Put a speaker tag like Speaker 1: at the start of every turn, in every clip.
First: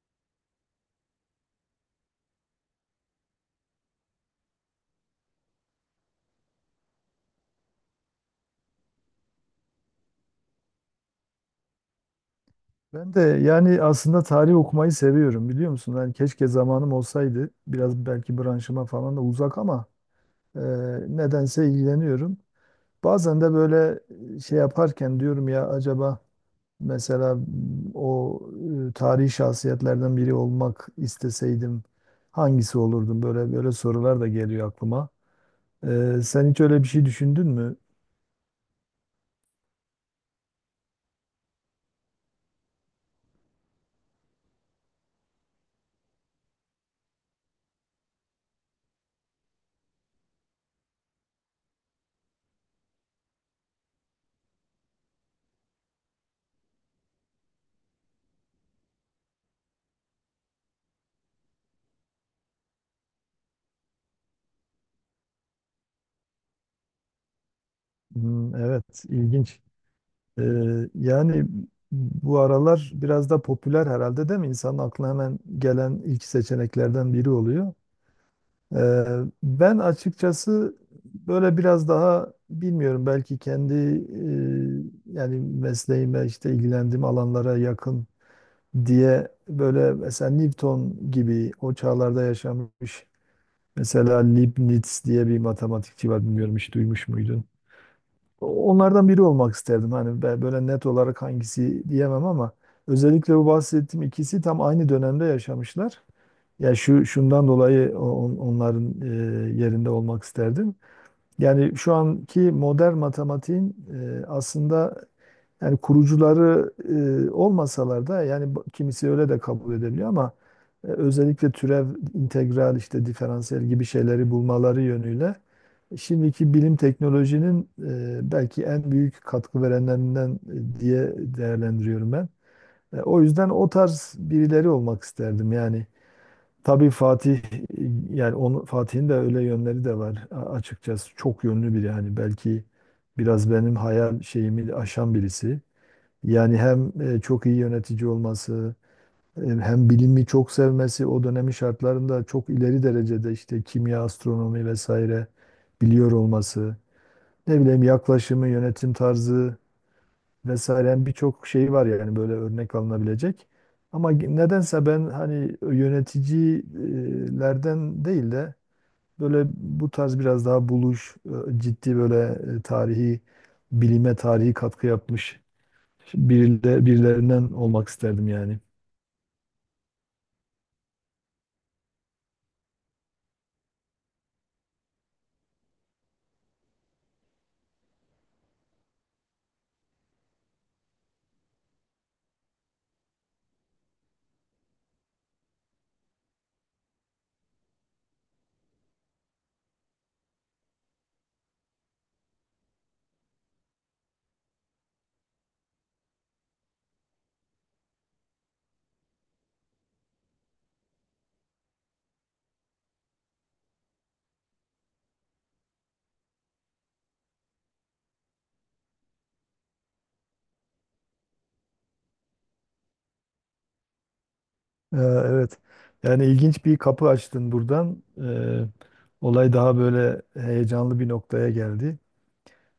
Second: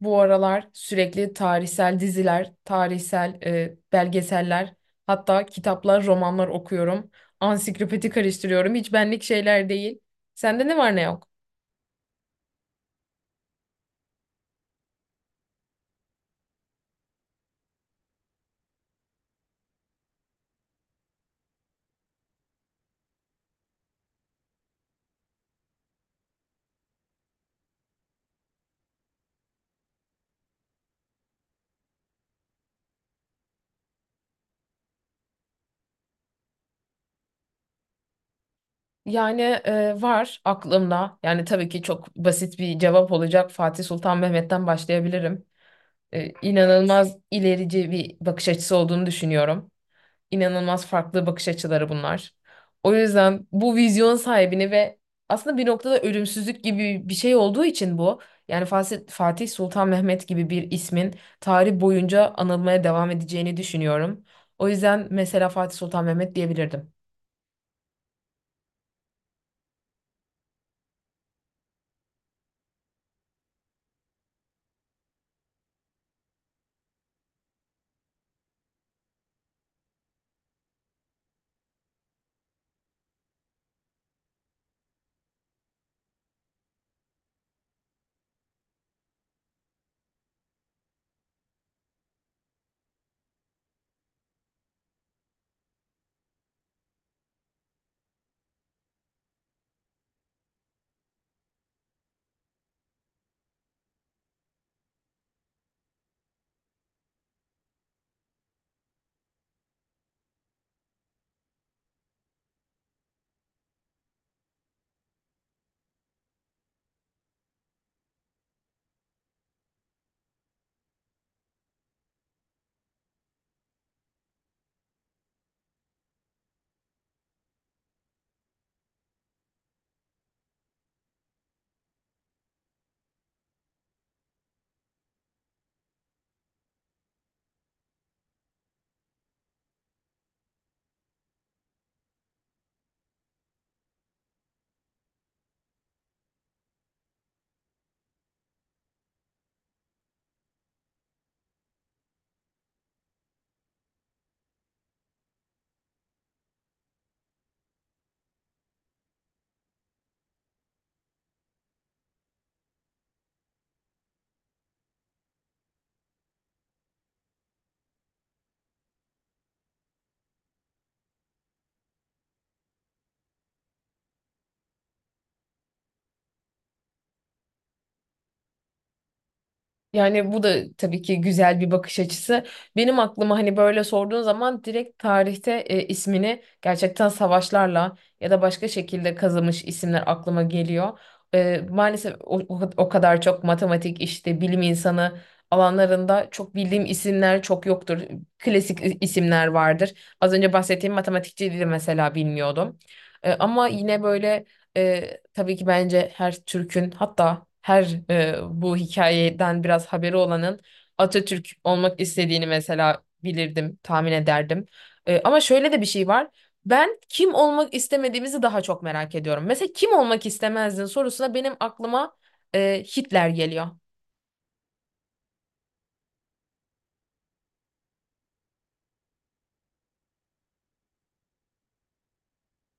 Speaker 1: Bu aralar sürekli tarihsel diziler, tarihsel belgeseller, hatta kitaplar, romanlar okuyorum. Ansiklopedi karıştırıyorum. Hiç benlik şeyler değil. Sende ne var ne yok?
Speaker 2: Ben de yani aslında tarih okumayı seviyorum biliyor musun? Yani keşke zamanım olsaydı. Biraz belki branşıma falan da uzak ama e, nedense ilgileniyorum. Bazen de böyle şey yaparken diyorum ya acaba mesela o tarihi şahsiyetlerden biri olmak isteseydim hangisi olurdum? Böyle böyle sorular da geliyor aklıma. Sen hiç öyle bir şey düşündün mü?
Speaker 1: Yani var aklımda. Yani tabii ki çok basit bir cevap olacak. Fatih Sultan Mehmet'ten başlayabilirim. İnanılmaz ilerici bir bakış açısı olduğunu düşünüyorum. İnanılmaz farklı bakış açıları bunlar. O yüzden bu vizyon sahibini ve aslında bir noktada ölümsüzlük gibi bir şey olduğu için bu. Yani Fatih Sultan Mehmet gibi bir ismin tarih boyunca anılmaya devam edeceğini düşünüyorum. O yüzden mesela Fatih Sultan Mehmet diyebilirdim.
Speaker 2: Hmm, evet, ilginç. Ee, yani bu aralar biraz da popüler herhalde değil mi? İnsanın aklına hemen gelen ilk seçeneklerden biri oluyor. Ee, Ben açıkçası böyle biraz daha bilmiyorum belki kendi yani mesleğime işte ilgilendiğim alanlara yakın diye böyle mesela Newton gibi o çağlarda yaşamış mesela Leibniz diye bir matematikçi var bilmiyorum hiç duymuş muydun? Onlardan biri olmak isterdim hani böyle net olarak hangisi diyemem ama özellikle bu bahsettiğim ikisi tam aynı dönemde yaşamışlar. Ya şu şundan dolayı onların yerinde olmak isterdim. Yani şu anki modern matematiğin aslında yani kurucuları olmasalar da yani kimisi öyle de kabul edebiliyor ama özellikle türev, integral, işte diferansiyel gibi şeyleri bulmaları yönüyle şimdiki bilim teknolojinin belki en büyük katkı verenlerinden diye değerlendiriyorum ben. O yüzden o tarz birileri olmak isterdim yani. Tabii Fatih yani onu Fatih'in de öyle yönleri de var açıkçası çok yönlü biri yani belki biraz benim hayal şeyimi aşan birisi. Yani hem çok iyi yönetici olması, hem bilimi çok sevmesi, o dönemin şartlarında çok ileri derecede işte kimya, astronomi vesaire biliyor olması. Ne bileyim yaklaşımı, yönetim tarzı vesaire, yani birçok şey var yani böyle örnek alınabilecek. Ama nedense ben hani yöneticilerden değil de böyle bu tarz biraz daha buluş, ciddi böyle tarihi, bilime tarihi katkı yapmış birilerinden olmak isterdim yani.
Speaker 1: Yani bu da tabii ki güzel bir bakış açısı. Benim aklıma hani böyle sorduğun zaman direkt tarihte ismini gerçekten savaşlarla ya da başka şekilde kazımış isimler aklıma geliyor. Maalesef o kadar çok matematik işte bilim insanı alanlarında çok bildiğim isimler çok yoktur. Klasik isimler vardır. Az önce bahsettiğim matematikçiydi mesela bilmiyordum. Ama yine böyle tabii ki bence her Türk'ün hatta her bu hikayeden biraz haberi olanın Atatürk olmak istediğini mesela bilirdim, tahmin ederdim. Ama şöyle de bir şey var. Ben kim olmak istemediğimizi daha çok merak ediyorum. Mesela kim olmak istemezdin sorusuna benim aklıma Hitler geliyor.
Speaker 2: Evet. Yani ilginç bir kapı açtın buradan. Olay daha böyle heyecanlı bir noktaya geldi.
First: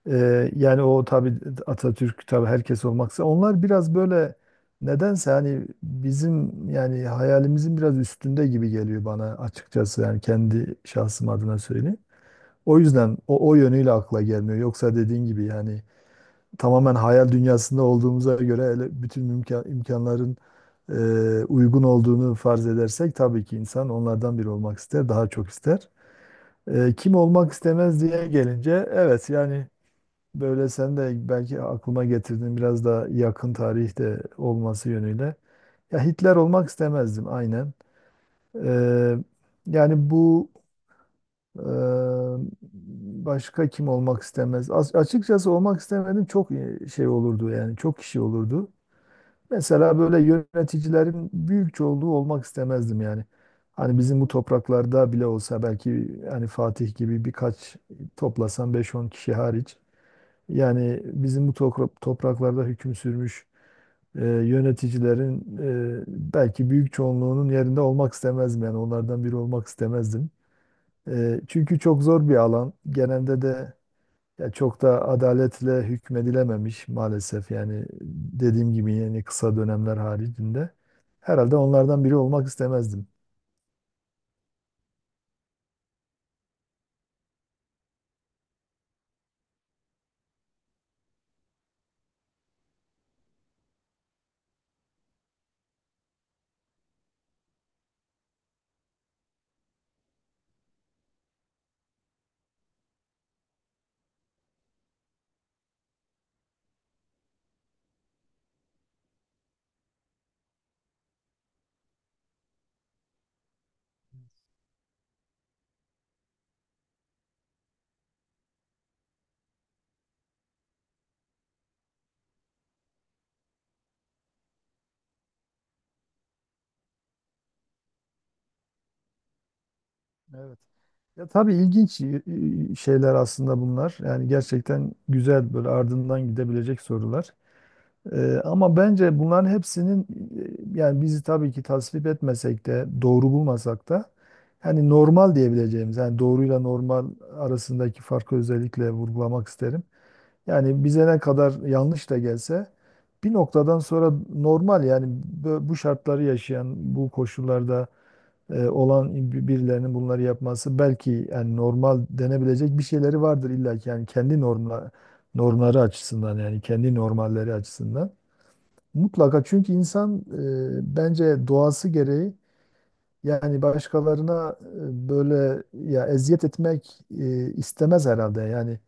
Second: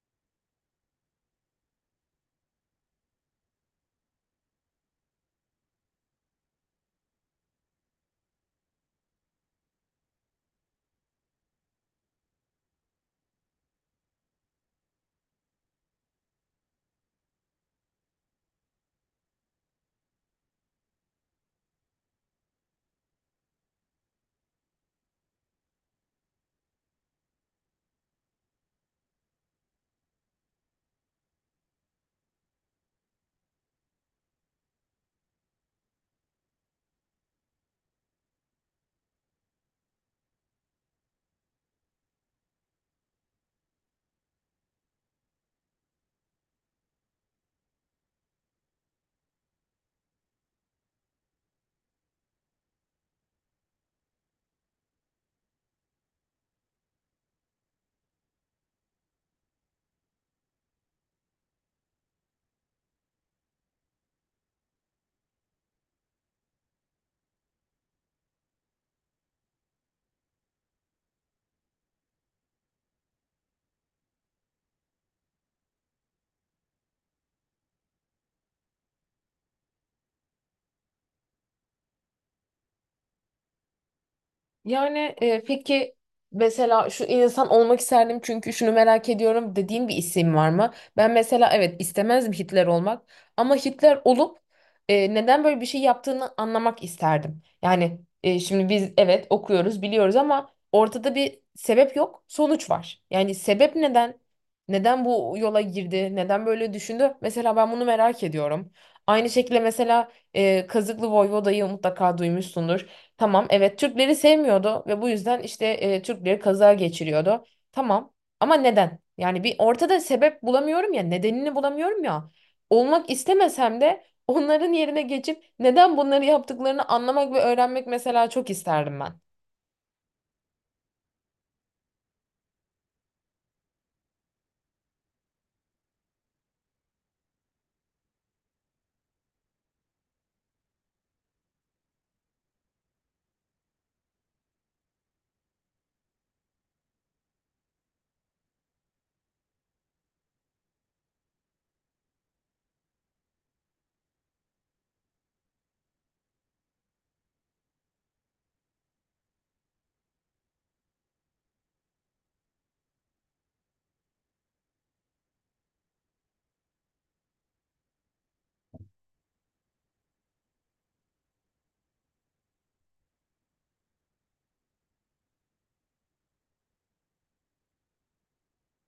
Speaker 2: Yani o tabii Atatürk, tabii herkes olmaksa onlar biraz böyle nedense hani bizim yani hayalimizin biraz üstünde gibi geliyor bana, açıkçası yani kendi şahsım adına söyleyeyim. O yüzden o yönüyle akla gelmiyor. Yoksa dediğin gibi yani tamamen hayal dünyasında olduğumuza göre, hele bütün imkanların e, uygun olduğunu farz edersek, tabii ki insan onlardan biri olmak ister, daha çok ister. Kim olmak istemez diye gelince, evet yani böyle sen de belki aklıma getirdin biraz da yakın tarihte olması yönüyle. Ya Hitler olmak istemezdim aynen. Ee, yani bu e, Başka kim olmak istemez? Açıkçası olmak istemedim çok şey olurdu yani çok kişi olurdu. Mesela böyle yöneticilerin büyük çoğunluğu olmak istemezdim yani. Hani bizim bu topraklarda bile olsa, belki hani Fatih gibi birkaç toplasan beş on kişi hariç. Yani bizim bu topraklarda hüküm sürmüş yöneticilerin belki büyük çoğunluğunun yerinde olmak istemezdim. Yani onlardan biri olmak istemezdim. Çünkü çok zor bir alan. Genelde de ya çok da adaletle hükmedilememiş maalesef. Yani dediğim gibi yani kısa dönemler haricinde. Herhalde onlardan biri olmak istemezdim.
Speaker 1: Yani peki mesela şu insan olmak isterdim çünkü şunu merak ediyorum dediğin bir isim var mı? Ben mesela evet istemezdim Hitler olmak ama Hitler olup neden böyle bir şey yaptığını anlamak isterdim. Yani şimdi biz evet okuyoruz biliyoruz ama ortada bir sebep yok sonuç var. Yani sebep neden? Neden bu yola girdi? Neden böyle düşündü? Mesela ben bunu merak ediyorum. Aynı şekilde mesela Kazıklı Voyvoda'yı mutlaka duymuşsundur. Tamam, evet, Türkleri sevmiyordu ve bu yüzden işte Türkleri kaza geçiriyordu. Tamam ama neden? Yani bir ortada sebep bulamıyorum ya, nedenini bulamıyorum ya. Olmak istemesem de onların yerine geçip neden bunları yaptıklarını anlamak ve öğrenmek mesela çok isterdim ben.
Speaker 2: Evet. Ya tabii ilginç şeyler aslında bunlar. Yani gerçekten güzel böyle ardından gidebilecek sorular. Ama bence bunların hepsinin yani bizi tabii ki tasvip etmesek de doğru bulmasak da hani normal diyebileceğimiz, yani doğruyla normal arasındaki farkı özellikle vurgulamak isterim. Yani bize ne kadar yanlış da gelse bir noktadan sonra normal, yani bu şartları yaşayan bu koşullarda olan birilerinin bunları yapması belki yani normal denebilecek bir şeyleri vardır illa ki, yani kendi normları açısından, yani kendi normalleri açısından. Mutlaka, çünkü insan bence doğası gereği yani başkalarına böyle ya eziyet etmek istemez herhalde. Yani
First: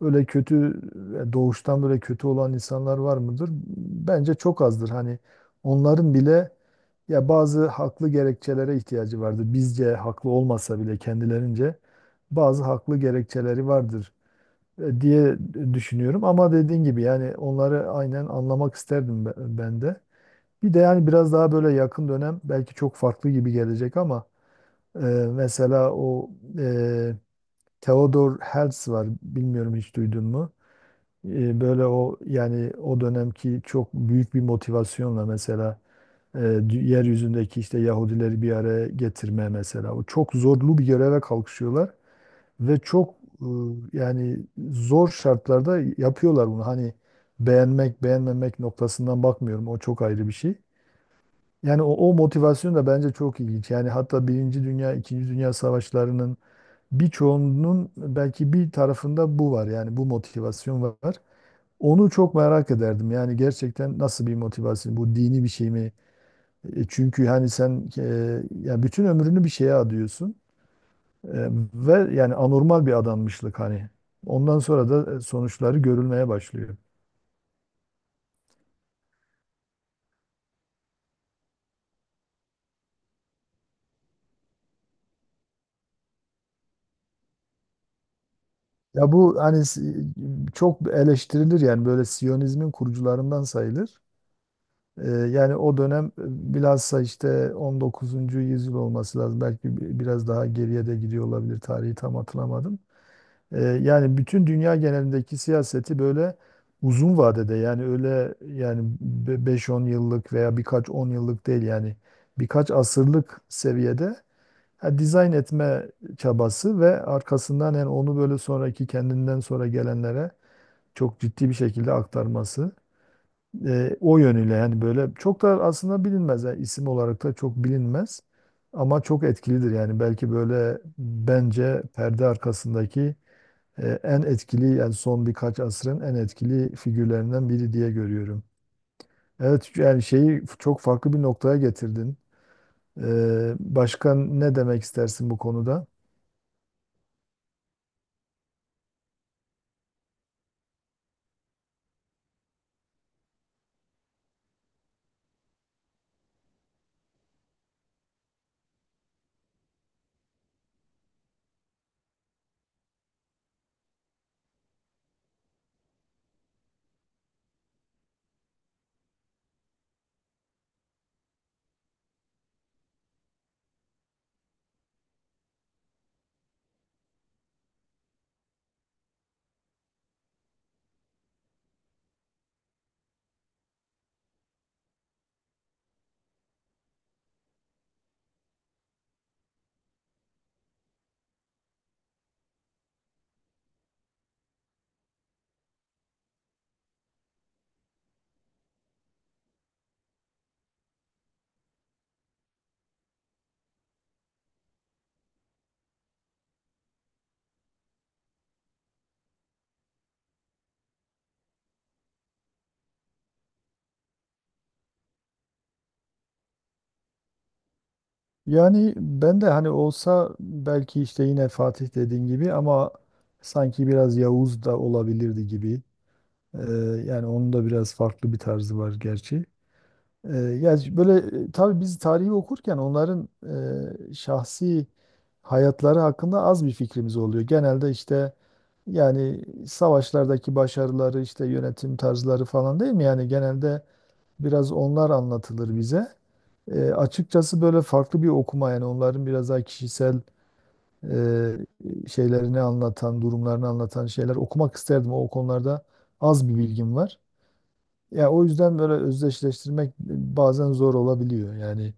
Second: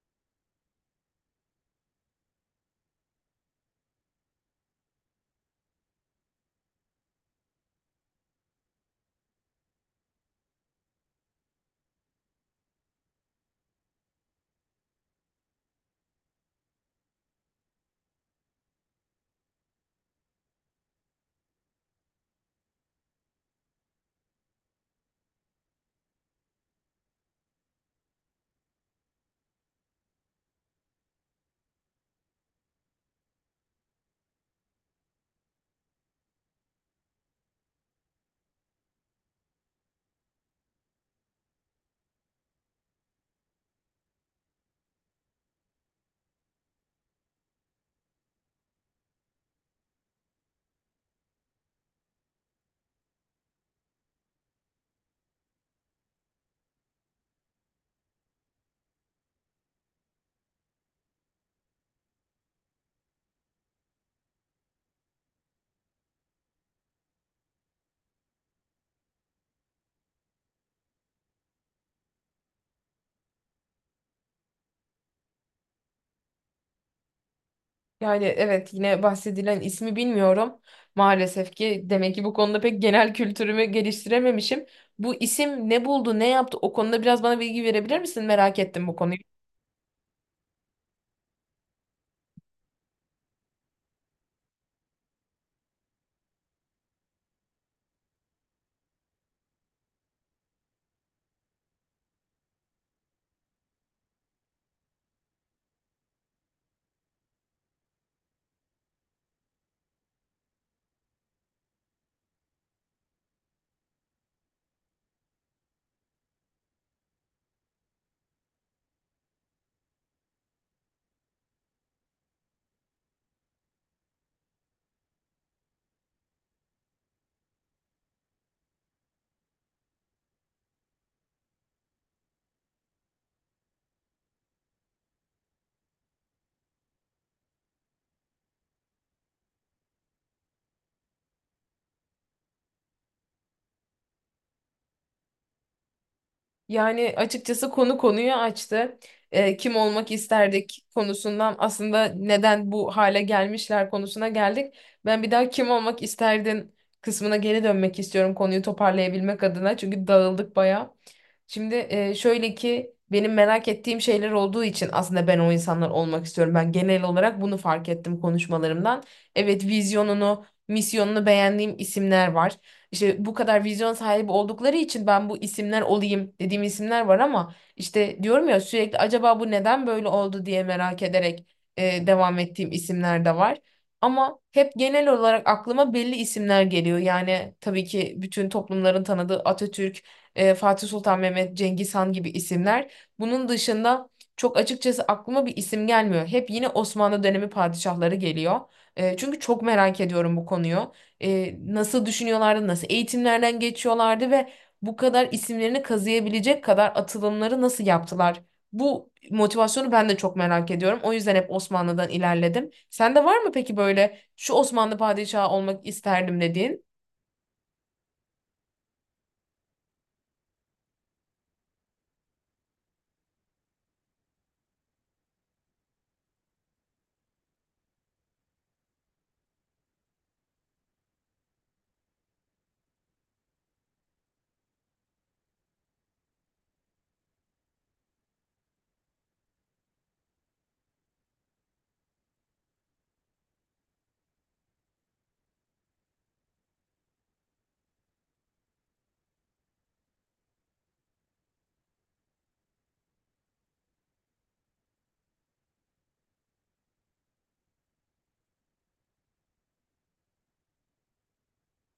Speaker 2: öyle kötü, doğuştan böyle kötü olan insanlar var mıdır? Bence çok azdır. Hani onların bile ya bazı haklı gerekçelere ihtiyacı vardır. Bizce haklı olmasa bile kendilerince bazı haklı gerekçeleri vardır diye düşünüyorum. Ama dediğin gibi yani onları aynen anlamak isterdim ben de. Bir de yani biraz daha böyle yakın dönem belki çok farklı gibi gelecek ama e, mesela o e, Theodor Herzl var, bilmiyorum hiç duydun mu? Böyle o yani o dönemki çok büyük bir motivasyonla mesela yeryüzündeki işte Yahudileri bir araya getirme mesela. O çok zorlu bir göreve kalkışıyorlar ve çok e, yani zor şartlarda yapıyorlar bunu. Hani beğenmek beğenmemek noktasından bakmıyorum, o çok ayrı bir şey. Yani o motivasyon da bence çok ilginç. Yani hatta Birinci Dünya, İkinci Dünya Savaşlarının birçoğunun belki bir tarafında bu var. Yani bu motivasyon var. Onu çok merak ederdim. Yani gerçekten nasıl bir motivasyon? Bu dini bir şey mi? Çünkü hani sen ya bütün ömrünü bir şeye adıyorsun E, ve yani anormal bir adanmışlık hani. Ondan sonra da sonuçları görülmeye başlıyor.
Speaker 1: Yani evet yine bahsedilen ismi bilmiyorum. Maalesef ki demek ki bu konuda pek genel kültürümü geliştirememişim. Bu isim ne buldu, ne yaptı? O konuda biraz bana bilgi verebilir misin? Merak ettim bu
Speaker 2: Ya
Speaker 1: konuyu.
Speaker 2: bu hani çok eleştirilir, yani böyle Siyonizmin kurucularından sayılır. Yani o dönem bilhassa işte 19. yüzyıl olması lazım. Belki biraz daha geriye de gidiyor olabilir. Tarihi tam hatırlamadım. Yani bütün dünya genelindeki siyaseti böyle uzun vadede, yani öyle yani 5-10 yıllık veya birkaç 10 yıllık değil yani birkaç asırlık seviyede ha, dizayn etme çabası ve arkasından yani onu böyle sonraki, kendinden sonra gelenlere çok ciddi bir şekilde aktarması. O yönüyle yani böyle çok da aslında bilinmez. Yani isim olarak da çok bilinmez. Ama çok etkilidir, yani belki böyle bence perde arkasındaki en etkili, yani son birkaç asrın en etkili figürlerinden biri diye görüyorum. Evet yani şeyi çok farklı bir noktaya getirdin. Başka ne demek istersin bu konuda?
Speaker 1: Yani açıkçası konu konuyu açtı. Kim olmak isterdik konusundan aslında neden bu hale gelmişler konusuna geldik. Ben bir daha kim olmak isterdin kısmına geri dönmek istiyorum konuyu toparlayabilmek adına. Çünkü dağıldık bayağı. Şimdi şöyle ki benim merak ettiğim şeyler olduğu için aslında ben o insanlar olmak istiyorum. Ben genel olarak bunu fark ettim konuşmalarımdan. Evet, vizyonunu, misyonunu beğendiğim isimler var. İşte bu kadar vizyon sahibi oldukları için ben bu isimler olayım dediğim isimler var ama işte diyorum ya sürekli acaba bu neden böyle oldu diye merak ederek devam ettiğim isimler de var. Ama hep genel olarak aklıma belli isimler geliyor. Yani tabii ki bütün toplumların tanıdığı Atatürk, Fatih Sultan Mehmet, Cengiz Han gibi isimler. Bunun dışında çok açıkçası aklıma bir isim gelmiyor. Hep yine Osmanlı dönemi padişahları geliyor. Çünkü çok merak ediyorum bu konuyu. Nasıl düşünüyorlardı, nasıl eğitimlerden geçiyorlardı ve bu kadar isimlerini kazıyabilecek kadar atılımları nasıl yaptılar? Bu motivasyonu ben de çok merak ediyorum. O yüzden hep Osmanlı'dan ilerledim. Sende var mı peki böyle şu Osmanlı padişahı olmak isterdim dediğin?
Speaker 2: Yani ben de hani olsa belki işte yine Fatih dediğin gibi ama sanki biraz Yavuz da olabilirdi gibi. Ee, Yani onun da biraz farklı bir tarzı var gerçi. Ya böyle tabii biz tarihi okurken onların şahsi hayatları hakkında az bir fikrimiz oluyor. Genelde işte yani savaşlardaki başarıları, işte yönetim tarzları falan, değil mi? Yani genelde biraz onlar anlatılır bize. Açıkçası böyle farklı bir okuma, yani onların biraz daha kişisel şeylerini anlatan, durumlarını anlatan şeyler okumak isterdim. O konularda az bir bilgim var. Ya o yüzden böyle özdeşleştirmek bazen zor olabiliyor. Yani.